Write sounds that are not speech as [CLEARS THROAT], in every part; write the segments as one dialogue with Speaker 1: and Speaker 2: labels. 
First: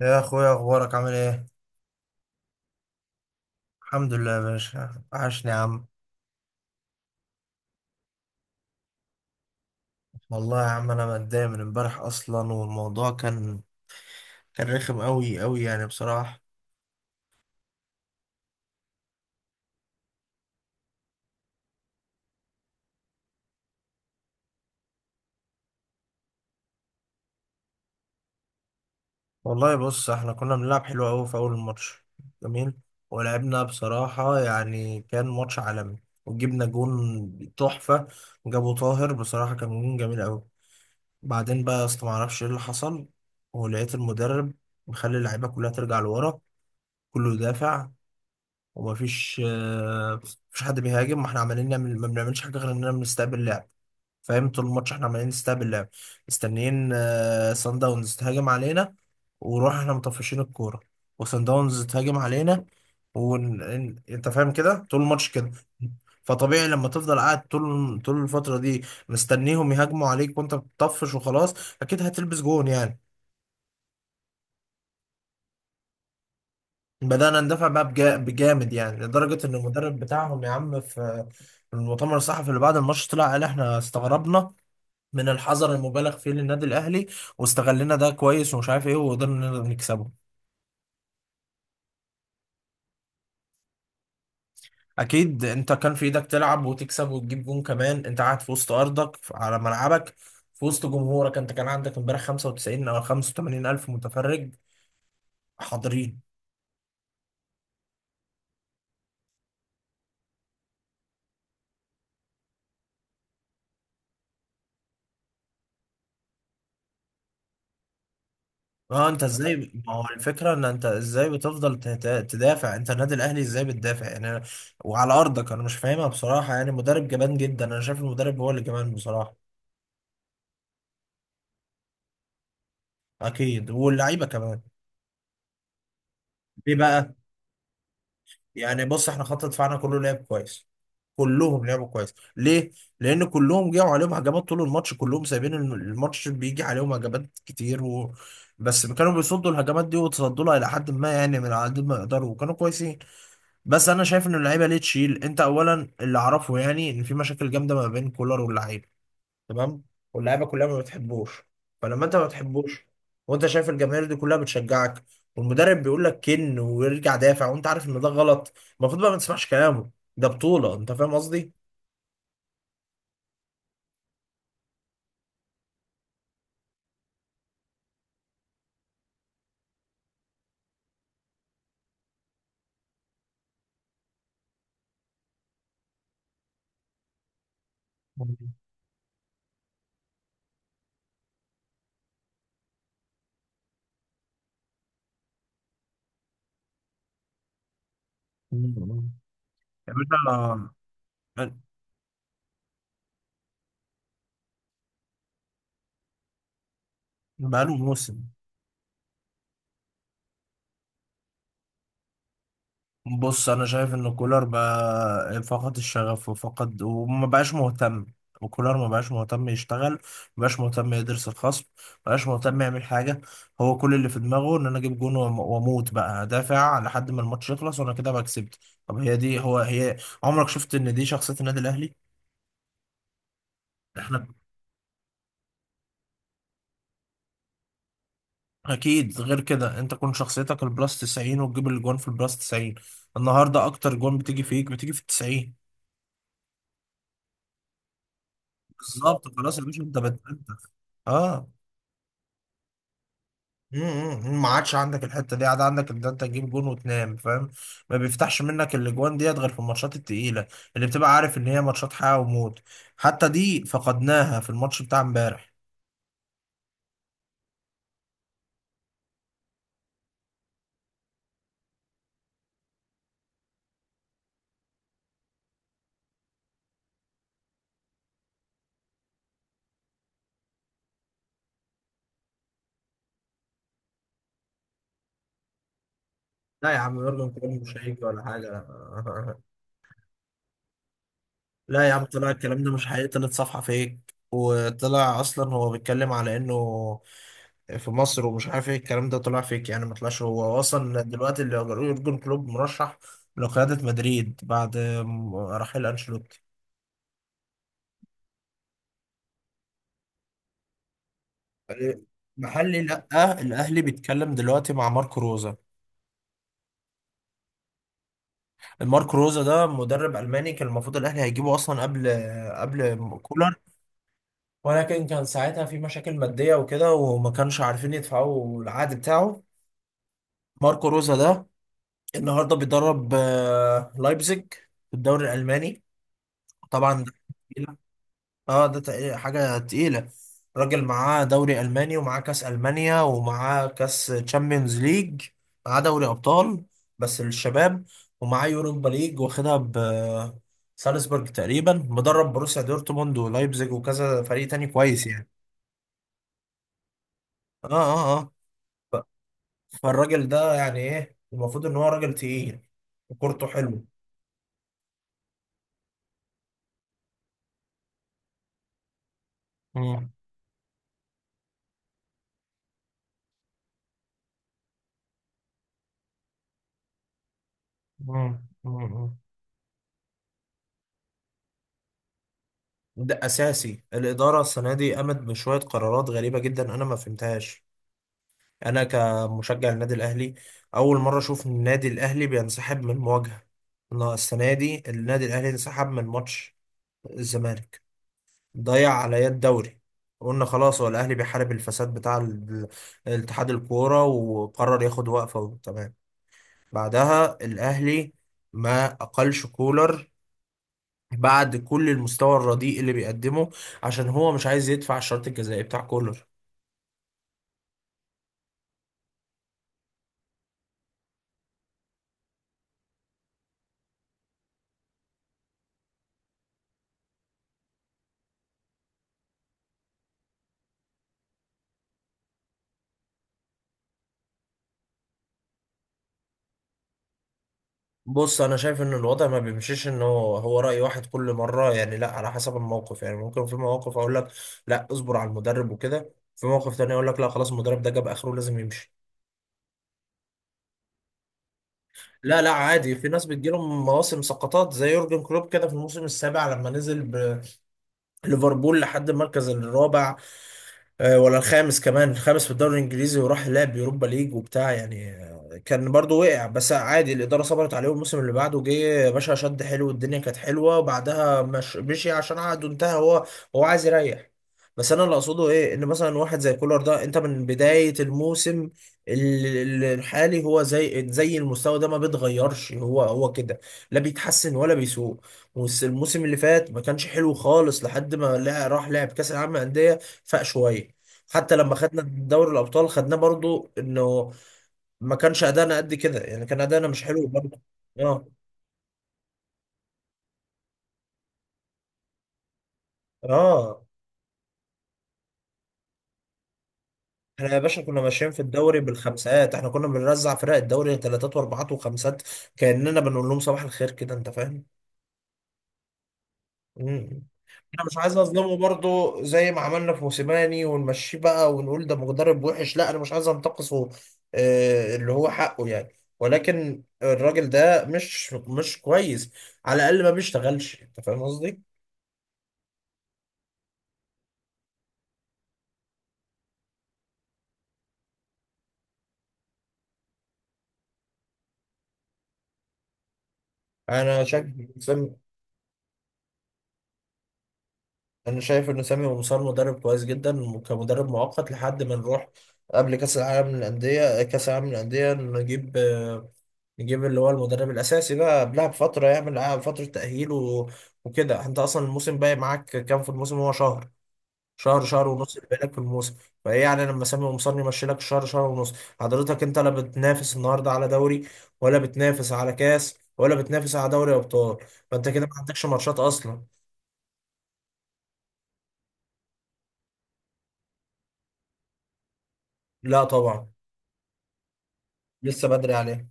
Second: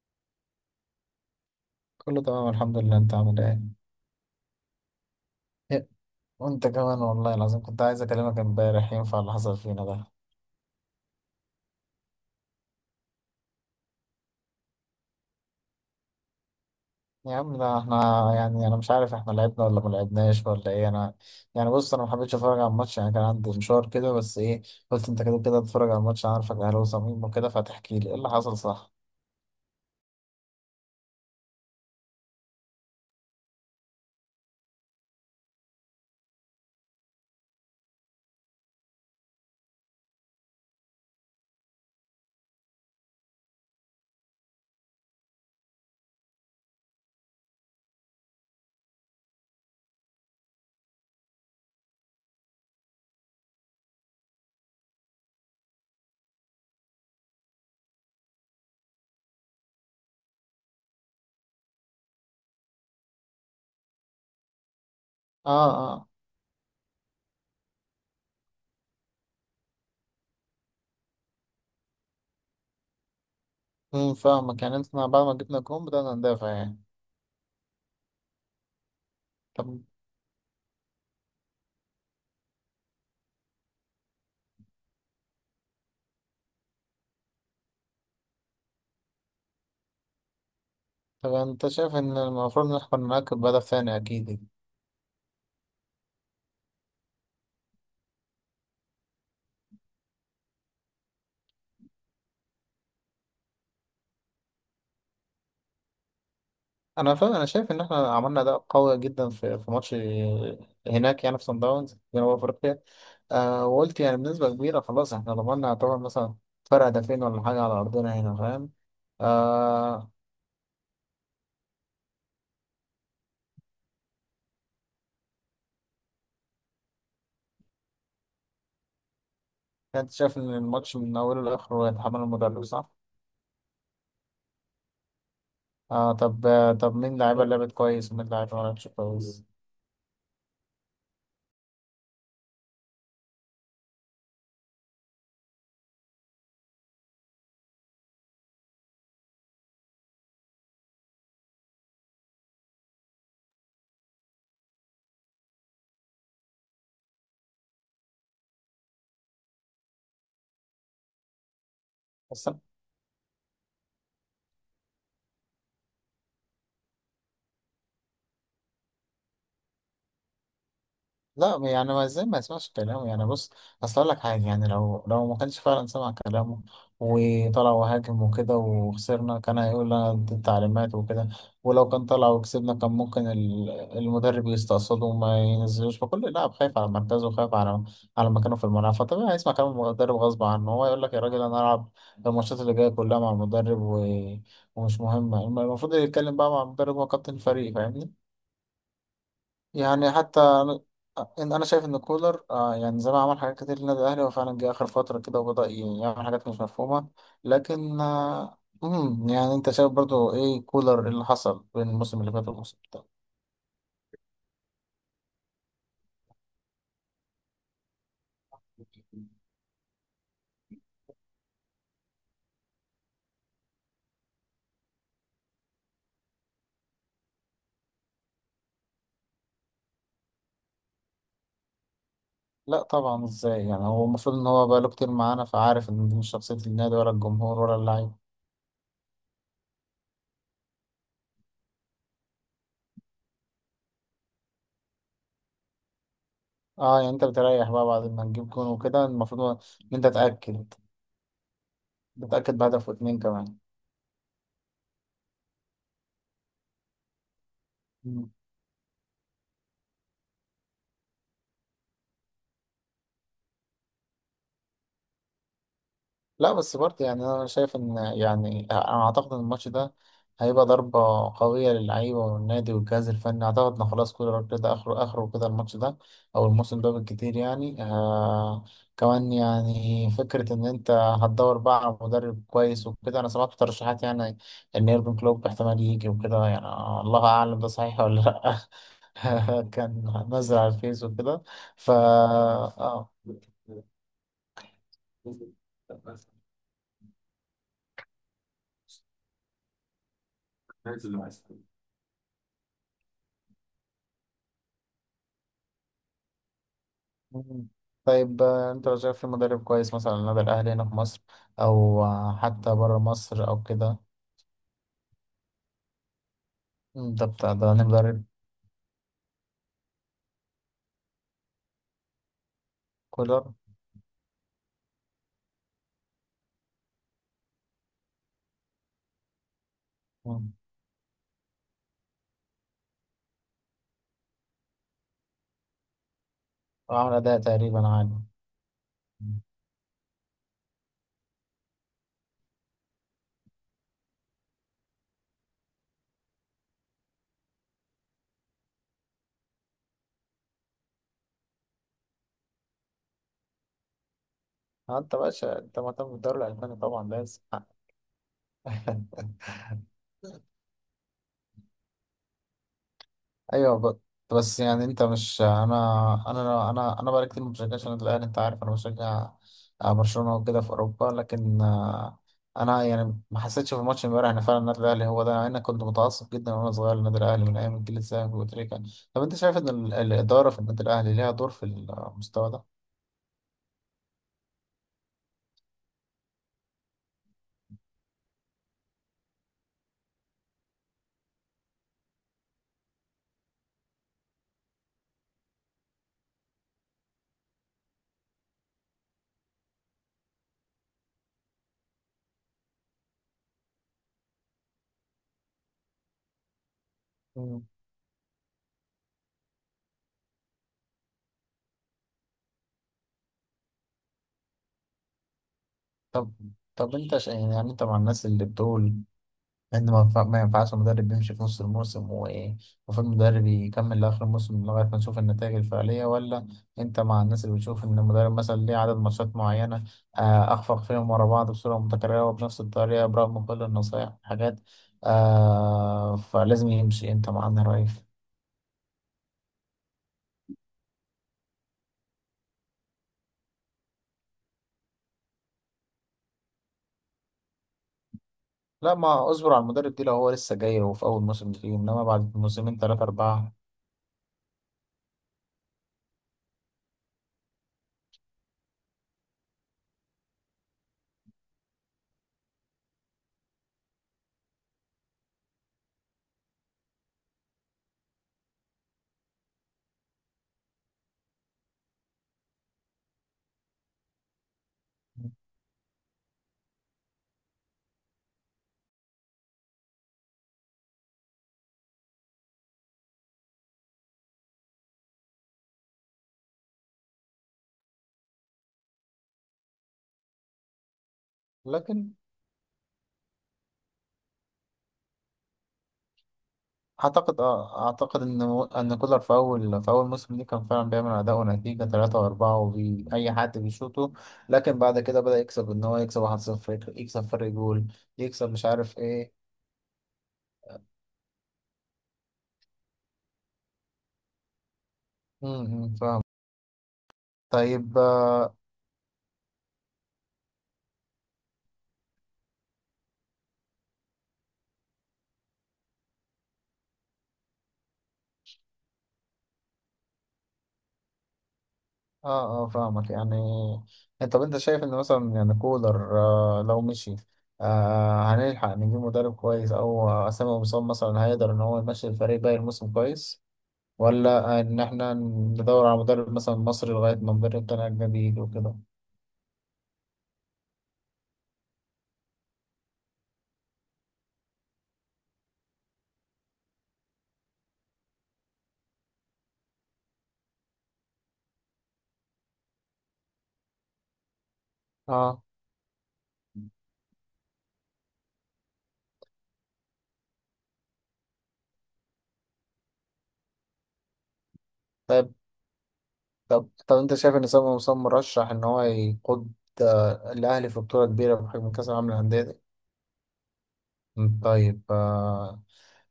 Speaker 1: يا اخويا، اخبارك عامل ايه؟
Speaker 2: كله تمام، الحمد لله. انت عامل ايه؟
Speaker 1: الحمد لله يا باشا، عاشني يا عم.
Speaker 2: إيه، وانت كمان. والله العظيم كنت عايز اكلمك امبارح. ينفع اللي حصل فينا ده؟
Speaker 1: والله يا عم انا متضايق من امبارح اصلا، والموضوع كان رخم قوي قوي يعني بصراحه.
Speaker 2: يا عم ده احنا، يعني انا مش عارف احنا لعبنا ولا ما لعبناش ولا ايه. انا يعني بص، انا ما حبيتش اتفرج على الماتش، يعني كان عندي مشوار كده. بس ايه، قلت انت كده كده تتفرج على الماتش، انا عارفك اهلاوي صميم وكده، فتحكي لي ايه اللي حصل، صح؟
Speaker 1: والله بص، احنا كنا بنلعب حلو قوي في اول الماتش، جميل. ولعبنا بصراحه، يعني كان ماتش عالمي، وجبنا جون تحفه، جابه طاهر. بصراحه كان جون جميل قوي. بعدين بقى يا اسطى معرفش ايه اللي حصل، ولقيت المدرب مخلي اللعيبه كلها ترجع لورا، كله يدافع ومفيش مفيش حد بيهاجم. ما احنا عمالين نعمل، ما بنعملش حاجه غير اننا بنستقبل اللعب. فاهم؟ طول الماتش احنا عمالين نستقبل اللعب، مستنيين سان داونز تهاجم علينا، ونروح احنا مطفشين الكوره، وسان داونز تهاجم علينا، انت فاهم كده طول الماتش كده.
Speaker 2: اه، اه.
Speaker 1: فطبيعي لما تفضل قاعد طول الفتره دي مستنيهم يهاجموا عليك وانت بتطفش وخلاص، اكيد هتلبس جون يعني.
Speaker 2: فاهمك. يعني انت بعد ما جبنا جون بدأنا ندافع يعني؟
Speaker 1: بدأنا ندافع بقى بجامد، يعني لدرجة إن
Speaker 2: طب
Speaker 1: المدرب بتاعهم يا عم في المؤتمر الصحفي اللي بعد الماتش طلع قال إحنا استغربنا من الحذر المبالغ فيه للنادي الأهلي، واستغلنا ده كويس، ومش عارف إيه، وقدرنا نقدر نكسبه.
Speaker 2: طب انت شايف ان المفروض نحكم معاك بهدف ثاني، اكيد.
Speaker 1: أكيد أنت كان في إيدك تلعب وتكسب وتجيب جون كمان، أنت قاعد في وسط أرضك على ملعبك، في وسط جمهورك. أنت كان عندك إمبارح 95 أو 85 ألف متفرج حاضرين.
Speaker 2: انا شايف ان احنا عملنا اداء قوي جدا في في ماتش هناك، يعني في صن داونز جنوب افريقيا. آه، وقلت يعني بنسبه كبيره خلاص احنا ضمننا، يعتبر مثلا فرق هدفين ولا حاجه على ارضنا هنا، فاهم؟
Speaker 1: اه، انت ازاي؟ ما هو
Speaker 2: آه،
Speaker 1: الفكره ان انت ازاي بتفضل تدافع؟ انت النادي الاهلي ازاي بتدافع يعني؟ وعلى ارضك انا مش فاهمها بصراحه، يعني مدرب جبان جدا. انا شايف المدرب هو اللي جبان بصراحه.
Speaker 2: كنت شايف ان الماتش من اوله لاخره يتحمل المدرب، صح؟
Speaker 1: اكيد، واللعيبه كمان. ليه
Speaker 2: طب
Speaker 1: بقى؟
Speaker 2: مين لعيبه لعبت كويس ومين لعيبه ما
Speaker 1: يعني
Speaker 2: لعبتش
Speaker 1: بص، احنا خط
Speaker 2: كويس؟
Speaker 1: دفاعنا كله لعب كويس، كلهم لعبوا كويس. ليه؟ لان كلهم جاوا عليهم هجمات طول الماتش، كلهم سايبين الماتش بيجي عليهم هجمات كتير، و... بس كانوا بيصدوا الهجمات دي، وتصدوا لها الى حد ما، يعني من على قد ما يقدروا، وكانوا كويسين. بس انا شايف ان اللعيبه ليه تشيل؟ انت اولا اللي اعرفه يعني ان في مشاكل جامده ما بين كولر واللعيبه، تمام؟ واللعيبه كلها ما بتحبوش، فلما انت ما
Speaker 2: بس.
Speaker 1: بتحبوش، وانت شايف الجماهير دي كلها بتشجعك، والمدرب بيقول لك كن ويرجع دافع، وانت عارف ان ده غلط، المفروض بقى ما تسمعش كلامه. ده بطوله. انت فاهم قصدي؟
Speaker 2: لا، يعني ما ازاي ما يسمعش كلامه؟ يعني بص، اصل اقول لك حاجه، يعني لو ما كانش فعلا سمع كلامه وطلع وهاجم وكده وخسرنا، كان هيقول لنا دي التعليمات وكده. ولو كان طلع وكسبنا، كان ممكن المدرب يستقصده وما ينزلوش. فكل لاعب خايف على مركزه وخايف على
Speaker 1: [LAUGHS]
Speaker 2: على مكانه
Speaker 1: مم.
Speaker 2: في الملعب، فطبيعي هيسمع كلام المدرب غصب عنه. هو يقول لك يا راجل انا العب الماتشات اللي جايه كلها مع المدرب و... ومش مهمه. المفروض يتكلم بقى مع المدرب، هو كابتن الفريق، فاهمني؟
Speaker 1: مم. يا
Speaker 2: يعني حتى
Speaker 1: باشا.
Speaker 2: أنا، أنا شايف إن كولر يعني زي ما عمل حاجات كتير للنادي الأهلي، هو فعلا جه آخر فترة كده وبدأ يعمل حاجات مش مفهومة.
Speaker 1: بقاله
Speaker 2: لكن
Speaker 1: موسم.
Speaker 2: يعني أنت شايف برضو إيه كولر، اللي حصل بين الموسم اللي فات والموسم ده؟
Speaker 1: بص، انا شايف ان كولر بقى فقد الشغف وفقد، وما بقاش مهتم. وكولر ما بقاش مهتم يشتغل، ما بقاش مهتم يدرس الخصم، ما بقاش مهتم يعمل حاجه. هو كل اللي في دماغه ان انا اجيب جون واموت بقى دافع لحد ما الماتش يخلص، وانا كده بقى كسبت. طب هي دي هي. عمرك شفت ان دي شخصيه النادي الاهلي؟
Speaker 2: لا طبعا، إزاي يعني؟ هو
Speaker 1: احنا
Speaker 2: المفروض إن هو بقاله كتير معانا، فعارف إن دي مش شخصية النادي ولا الجمهور ولا اللعيب.
Speaker 1: اكيد غير كده. انت كون شخصيتك البلاس 90، وتجيب الجون في البلاس 90. النهارده اكتر جون بتيجي فيك بتيجي في ال 90.
Speaker 2: أه، يعني أنت بتريح بقى بعد ما تجيب جون وكده.
Speaker 1: بالظبط،
Speaker 2: المفروض
Speaker 1: خلاص يا باشا.
Speaker 2: إن
Speaker 1: انت
Speaker 2: أنت
Speaker 1: بت- انت
Speaker 2: تأكد،
Speaker 1: اه.
Speaker 2: بتأكد بهدف واتنين كمان.
Speaker 1: امم، ما عادش عندك الحته دي، عاد عندك ان انت تجيب جون وتنام. فاهم؟ ما بيفتحش منك الاجوان ديت غير في الماتشات التقيله، اللي بتبقى عارف ان هي ماتشات حياه وموت، حتى دي فقدناها في الماتش بتاع امبارح.
Speaker 2: لا بس برضه، يعني انا شايف ان، يعني انا اعتقد ان الماتش ده هيبقى ضربة قوية للعيبة والنادي والجهاز الفني. اعتقد ان خلاص كولر كده اخره، اخره كده الماتش ده او الموسم ده بالكتير. يعني كمان، يعني فكرة ان انت هتدور بقى على مدرب كويس وكده. انا سمعت ترشيحات يعني ان يورجن كلوب احتمال يجي وكده يعني.
Speaker 1: لا يا عم،
Speaker 2: الله
Speaker 1: يورجن
Speaker 2: اعلم
Speaker 1: كلوب
Speaker 2: ده
Speaker 1: مش
Speaker 2: صحيح
Speaker 1: هيجي
Speaker 2: ولا
Speaker 1: ولا
Speaker 2: لا؟
Speaker 1: حاجه. [LAUGHS]
Speaker 2: [LAUGHS] كان نزل على الفيس وكده.
Speaker 1: لا
Speaker 2: ف
Speaker 1: يا عم، طلع الكلام ده مش حقيقي، طلعت صفحه فيك، وطلع اصلا هو بيتكلم على انه في مصر، ومش عارف ايه الكلام ده طلع فيك يعني. ما طلعش هو اصلا
Speaker 2: آه.
Speaker 1: دلوقتي اللي يورجن كلوب مرشح لقياده مدريد بعد رحيل انشيلوتي.
Speaker 2: مم. طيب انت لو شايف في مدرب كويس مثلا على النادي الاهلي هنا في مصر، او حتى
Speaker 1: محلي،
Speaker 2: بره
Speaker 1: لا،
Speaker 2: مصر او
Speaker 1: الاهلي
Speaker 2: كده؟
Speaker 1: بيتكلم دلوقتي مع ماركو روزا.
Speaker 2: مم، ده بتاع ده أنا مدرب
Speaker 1: الماركو روزا ده مدرب الماني، كان المفروض الاهلي هيجيبه اصلا قبل
Speaker 2: كولر.
Speaker 1: كولر، ولكن كان ساعتها في مشاكل ماديه وكده، وما كانش عارفين يدفعوا العقد بتاعه.
Speaker 2: مم.
Speaker 1: ماركو روزا ده النهارده بيدرب لايبزيج في الدوري الالماني طبعا.
Speaker 2: وعمل اداء تقريبا عالي.
Speaker 1: اه ده
Speaker 2: مم.
Speaker 1: حاجة تقيلة. راجل معاه دوري ألماني، ومعاه كأس ألمانيا، ومعاه كأس تشامبيونز ليج، معاه دوري أبطال بس للشباب، ومعاه يوروبا ليج واخدها ب سالزبورج تقريبا. مدرب بروسيا دورتموند ولايبزيج وكذا فريق تاني كويس
Speaker 2: انت
Speaker 1: يعني.
Speaker 2: باشا انت مهتم بالدوري الالماني طبعا، لازم.
Speaker 1: اه اه اه ف-
Speaker 2: [LAUGHS]
Speaker 1: فالراجل ده يعني ايه، المفروض ان هو راجل تقيل وكورته
Speaker 2: ايوه
Speaker 1: حلو.
Speaker 2: ب- بس يعني انت مش، انا بقالي كتير ما بشجعش النادي الاهلي. انت عارف انا بشجع
Speaker 1: مم.
Speaker 2: برشلونه وكده في اوروبا. لكن انا يعني ما حسيتش في الماتش امبارح ان فعلا النادي الاهلي هو ده. يعني انا كنت متعصب جدا وانا صغير للنادي الاهلي من ايام الجيل الذهبي
Speaker 1: مم.
Speaker 2: وتريكا.
Speaker 1: مم.
Speaker 2: طب انت شايف ان الاداره في النادي الاهلي ليها دور في المستوى ده؟
Speaker 1: ده أساسي. الإدارة السنة دي قامت بشوية قرارات غريبة جدا أنا ما فهمتهاش. انا كمشجع النادي الاهلي اول مره اشوف إن النادي الاهلي بينسحب من مواجهه. السنه دي النادي الاهلي انسحب من ماتش الزمالك، ضيع عليا الدوري. قلنا خلاص، هو الاهلي بيحارب الفساد بتاع الاتحاد الكوره، وقرر ياخد وقفه، تمام. بعدها
Speaker 2: مم.
Speaker 1: الاهلي ما اقلش كولر بعد كل المستوى الرديء اللي بيقدمه، عشان هو مش عايز يدفع الشرط الجزائي بتاع كولر.
Speaker 2: طب طب يعني انت مع الناس اللي بتقول لأن ما ينفعش المدرب بيمشي في نص الموسم، ومفروض المدرب يكمل لآخر الموسم لغاية ما نشوف النتائج الفعلية؟ ولا أنت مع الناس اللي بتشوف إن المدرب مثلا ليه عدد ماتشات معينة أخفق فيهم ورا بعض بصورة متكررة وبنفس الطريقة برغم كل النصايح والحاجات، فلازم يمشي؟ أنت مع أنهي رأي؟
Speaker 1: بص، انا شايف ان الوضع ما بيمشيش ان هو راي واحد كل مره، يعني لا، على حسب الموقف. يعني ممكن في مواقف اقول لك لا اصبر على المدرب وكده، في موقف تاني اقول لك لا خلاص المدرب ده جاب اخره لازم يمشي.
Speaker 2: لا، ما أصبر على المدرب دي لو هو لسه جاي وفي أول موسم فيه، إنما بعد
Speaker 1: لا
Speaker 2: موسمين
Speaker 1: عادي،
Speaker 2: تلاتة
Speaker 1: في ناس
Speaker 2: أربعة.
Speaker 1: بتجيلهم مواسم سقطات زي يورجن كلوب كده في الموسم السابع، لما نزل بليفربول لحد المركز الرابع، ولا الخامس، كمان الخامس في الدوري الانجليزي، وراح لعب يوروبا ليج وبتاع يعني. كان برضو وقع بس عادي، الاداره صبرت عليه، والموسم اللي بعده جه يا باشا شد حلو، والدنيا كانت حلوه، وبعدها مش مشي عشان عقده انتهى. هو هو عايز يريح. بس انا اللي اقصده ايه، ان مثلا واحد زي كولر ده انت من بدايه الموسم الحالي، هو زي المستوى ده ما بيتغيرش، هو هو كده، لا بيتحسن ولا بيسوء. والموسم اللي فات ما كانش حلو خالص لحد ما راح لعب كاس العالم للانديه، فاق شويه. حتى لما خدنا
Speaker 2: لكن
Speaker 1: دوري الابطال خدناه برضو انه ما كانش ادانا قد كده، يعني كان ادانا مش حلو
Speaker 2: اعتقد،
Speaker 1: برضو.
Speaker 2: اعتقد
Speaker 1: اه
Speaker 2: ان كولر في اول، موسم ليه كان فعلا بيعمل اداء ونتيجه 3 و4 وبي اي حد
Speaker 1: اه
Speaker 2: بيشوطه. لكن بعد كده بدأ يكسب، ان هو يكسب 1-0، يكسب فرق
Speaker 1: احنا يا باشا
Speaker 2: جول،
Speaker 1: كنا ماشيين في
Speaker 2: يكسب مش
Speaker 1: الدوري
Speaker 2: عارف ايه.
Speaker 1: بالخمسات، احنا كنا بنرزع فرق الدوري ثلاثات واربعات وخمسات، كاننا بنقول لهم صباح الخير كده. انت فاهم؟
Speaker 2: إمم، فاهم.
Speaker 1: مم. انا مش
Speaker 2: طيب
Speaker 1: عايز
Speaker 2: اه،
Speaker 1: اظلمه برضو، زي ما عملنا في موسيماني ونمشيه بقى ونقول ده مدرب وحش، لا انا مش عايز انتقصه اللي هو حقه يعني. ولكن الراجل ده مش كويس، على الاقل ما بيشتغلش. انت فاهم قصدي؟
Speaker 2: اه، آه، فاهمك. يعني انت، طب انت شايف ان مثلا يعني كولر لو مشي، هنلحق نجيب مدرب كويس؟ او اسامه مصاب مثلا هيقدر ان هو يمشي الفريق باقي الموسم كويس؟
Speaker 1: انا شايف
Speaker 2: ولا إن
Speaker 1: إن سامي،
Speaker 2: إحنا ندور على مدرب مثلا مصري لغاية ما مدرب تاني أجنبي يجي
Speaker 1: انا شايف
Speaker 2: وكده؟
Speaker 1: ان سامي مصار مدرب كويس جدا كمدرب مؤقت لحد ما نروح قبل كاس العالم للانديه. كاس العالم للانديه نجيب نجيب اللي هو المدرب الأساسي بقى قبلها بفترة، يعمل قبلها فترة تأهيل و... وكده. أنت أصلا الموسم باقي معاك كام في الموسم؟ هو شهر، شهر ونص
Speaker 2: اه.
Speaker 1: اللي باقي لك في الموسم. فإيه يعني لما سامي قمصان يمشي لك شهر، شهر ونص؟ حضرتك أنت لا بتنافس النهاردة على دوري، ولا بتنافس على كاس، ولا بتنافس على دوري أبطال، فأنت كده
Speaker 2: طيب
Speaker 1: ما عندكش ماتشات أصلا.
Speaker 2: طب أنت شايف إن سامي مسلم مرشح إن هو يقود الأهلي في بطولة كبيرة بحجم كأس العالم للأندية دي؟
Speaker 1: لا طبعا.
Speaker 2: مم، طيب
Speaker 1: لسه بدري عليه.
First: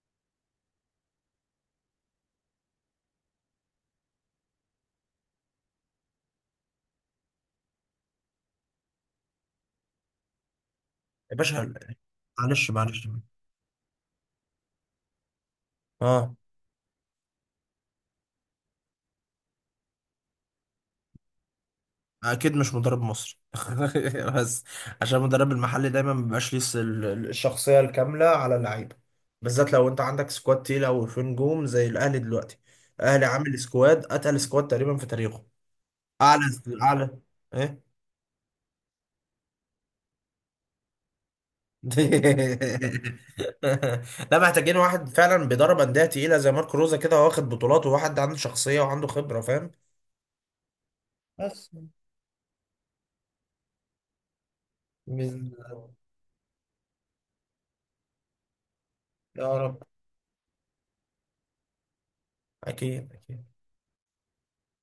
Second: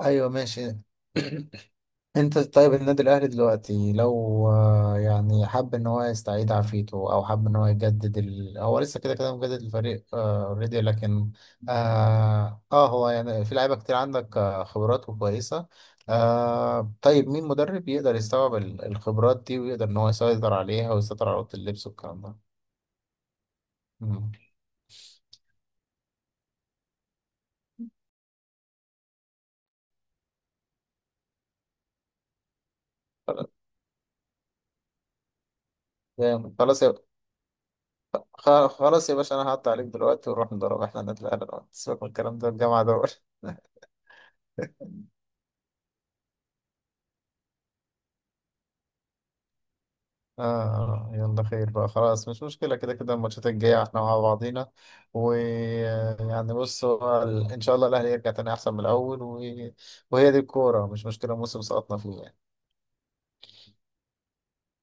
Speaker 2: أيوه ماشي. [CLEARS THROAT] انت طيب النادي الاهلي دلوقتي لو يعني حب ان هو يستعيد عافيته او حب ان هو يجدد ال... هو لسه كده كده مجدد الفريق اوريدي. لكن
Speaker 1: يا باشا، معلش معلش،
Speaker 2: هو يعني في لعيبه كتير عندك، خبرات وكويسه.
Speaker 1: اه.
Speaker 2: طيب مين مدرب يقدر يستوعب الخبرات دي ويقدر ان هو يسيطر عليها ويسيطر على اوضه اللبس والكلام ده؟
Speaker 1: اكيد مش مدرب مصري [LAUGHS]
Speaker 2: مم.
Speaker 1: بس، عشان المدرب المحلي دايما ما بيبقاش ليه الشخصيه الكامله على اللعيبه، بالذات لو انت عندك سكواد تقيله وفي نجوم زي الاهلي دلوقتي. الاهلي عامل سكواد اتقل سكواد تقريبا في تاريخه. اعلى
Speaker 2: جامد.
Speaker 1: اعلى ايه.
Speaker 2: خلاص يا باشا، انا هقطع عليك دلوقتي ونروح نضرب احنا النادي الاهلي دلوقتي. سيبك من الكلام ده، الجامعه
Speaker 1: [LAUGHS]
Speaker 2: دول.
Speaker 1: لا، محتاجين واحد فعلا بيدرب انديه تقيله زي ماركو روزا كده، واخد بطولات، وواحد عنده شخصيه وعنده خبره. فاهم؟
Speaker 2: آه، آه، يلا
Speaker 1: بس،
Speaker 2: خير بقى، خلاص مش مشكلة. كده كده الماتشات الجاية احنا مع بعضينا.
Speaker 1: بإذن الله.
Speaker 2: ويعني بص، هو إن شاء الله الأهلي يرجع تاني أحسن من الأول و...
Speaker 1: يا رب.
Speaker 2: وهي دي الكورة، مش مشكلة موسم سقطنا فيه.
Speaker 1: اكيد أكيد.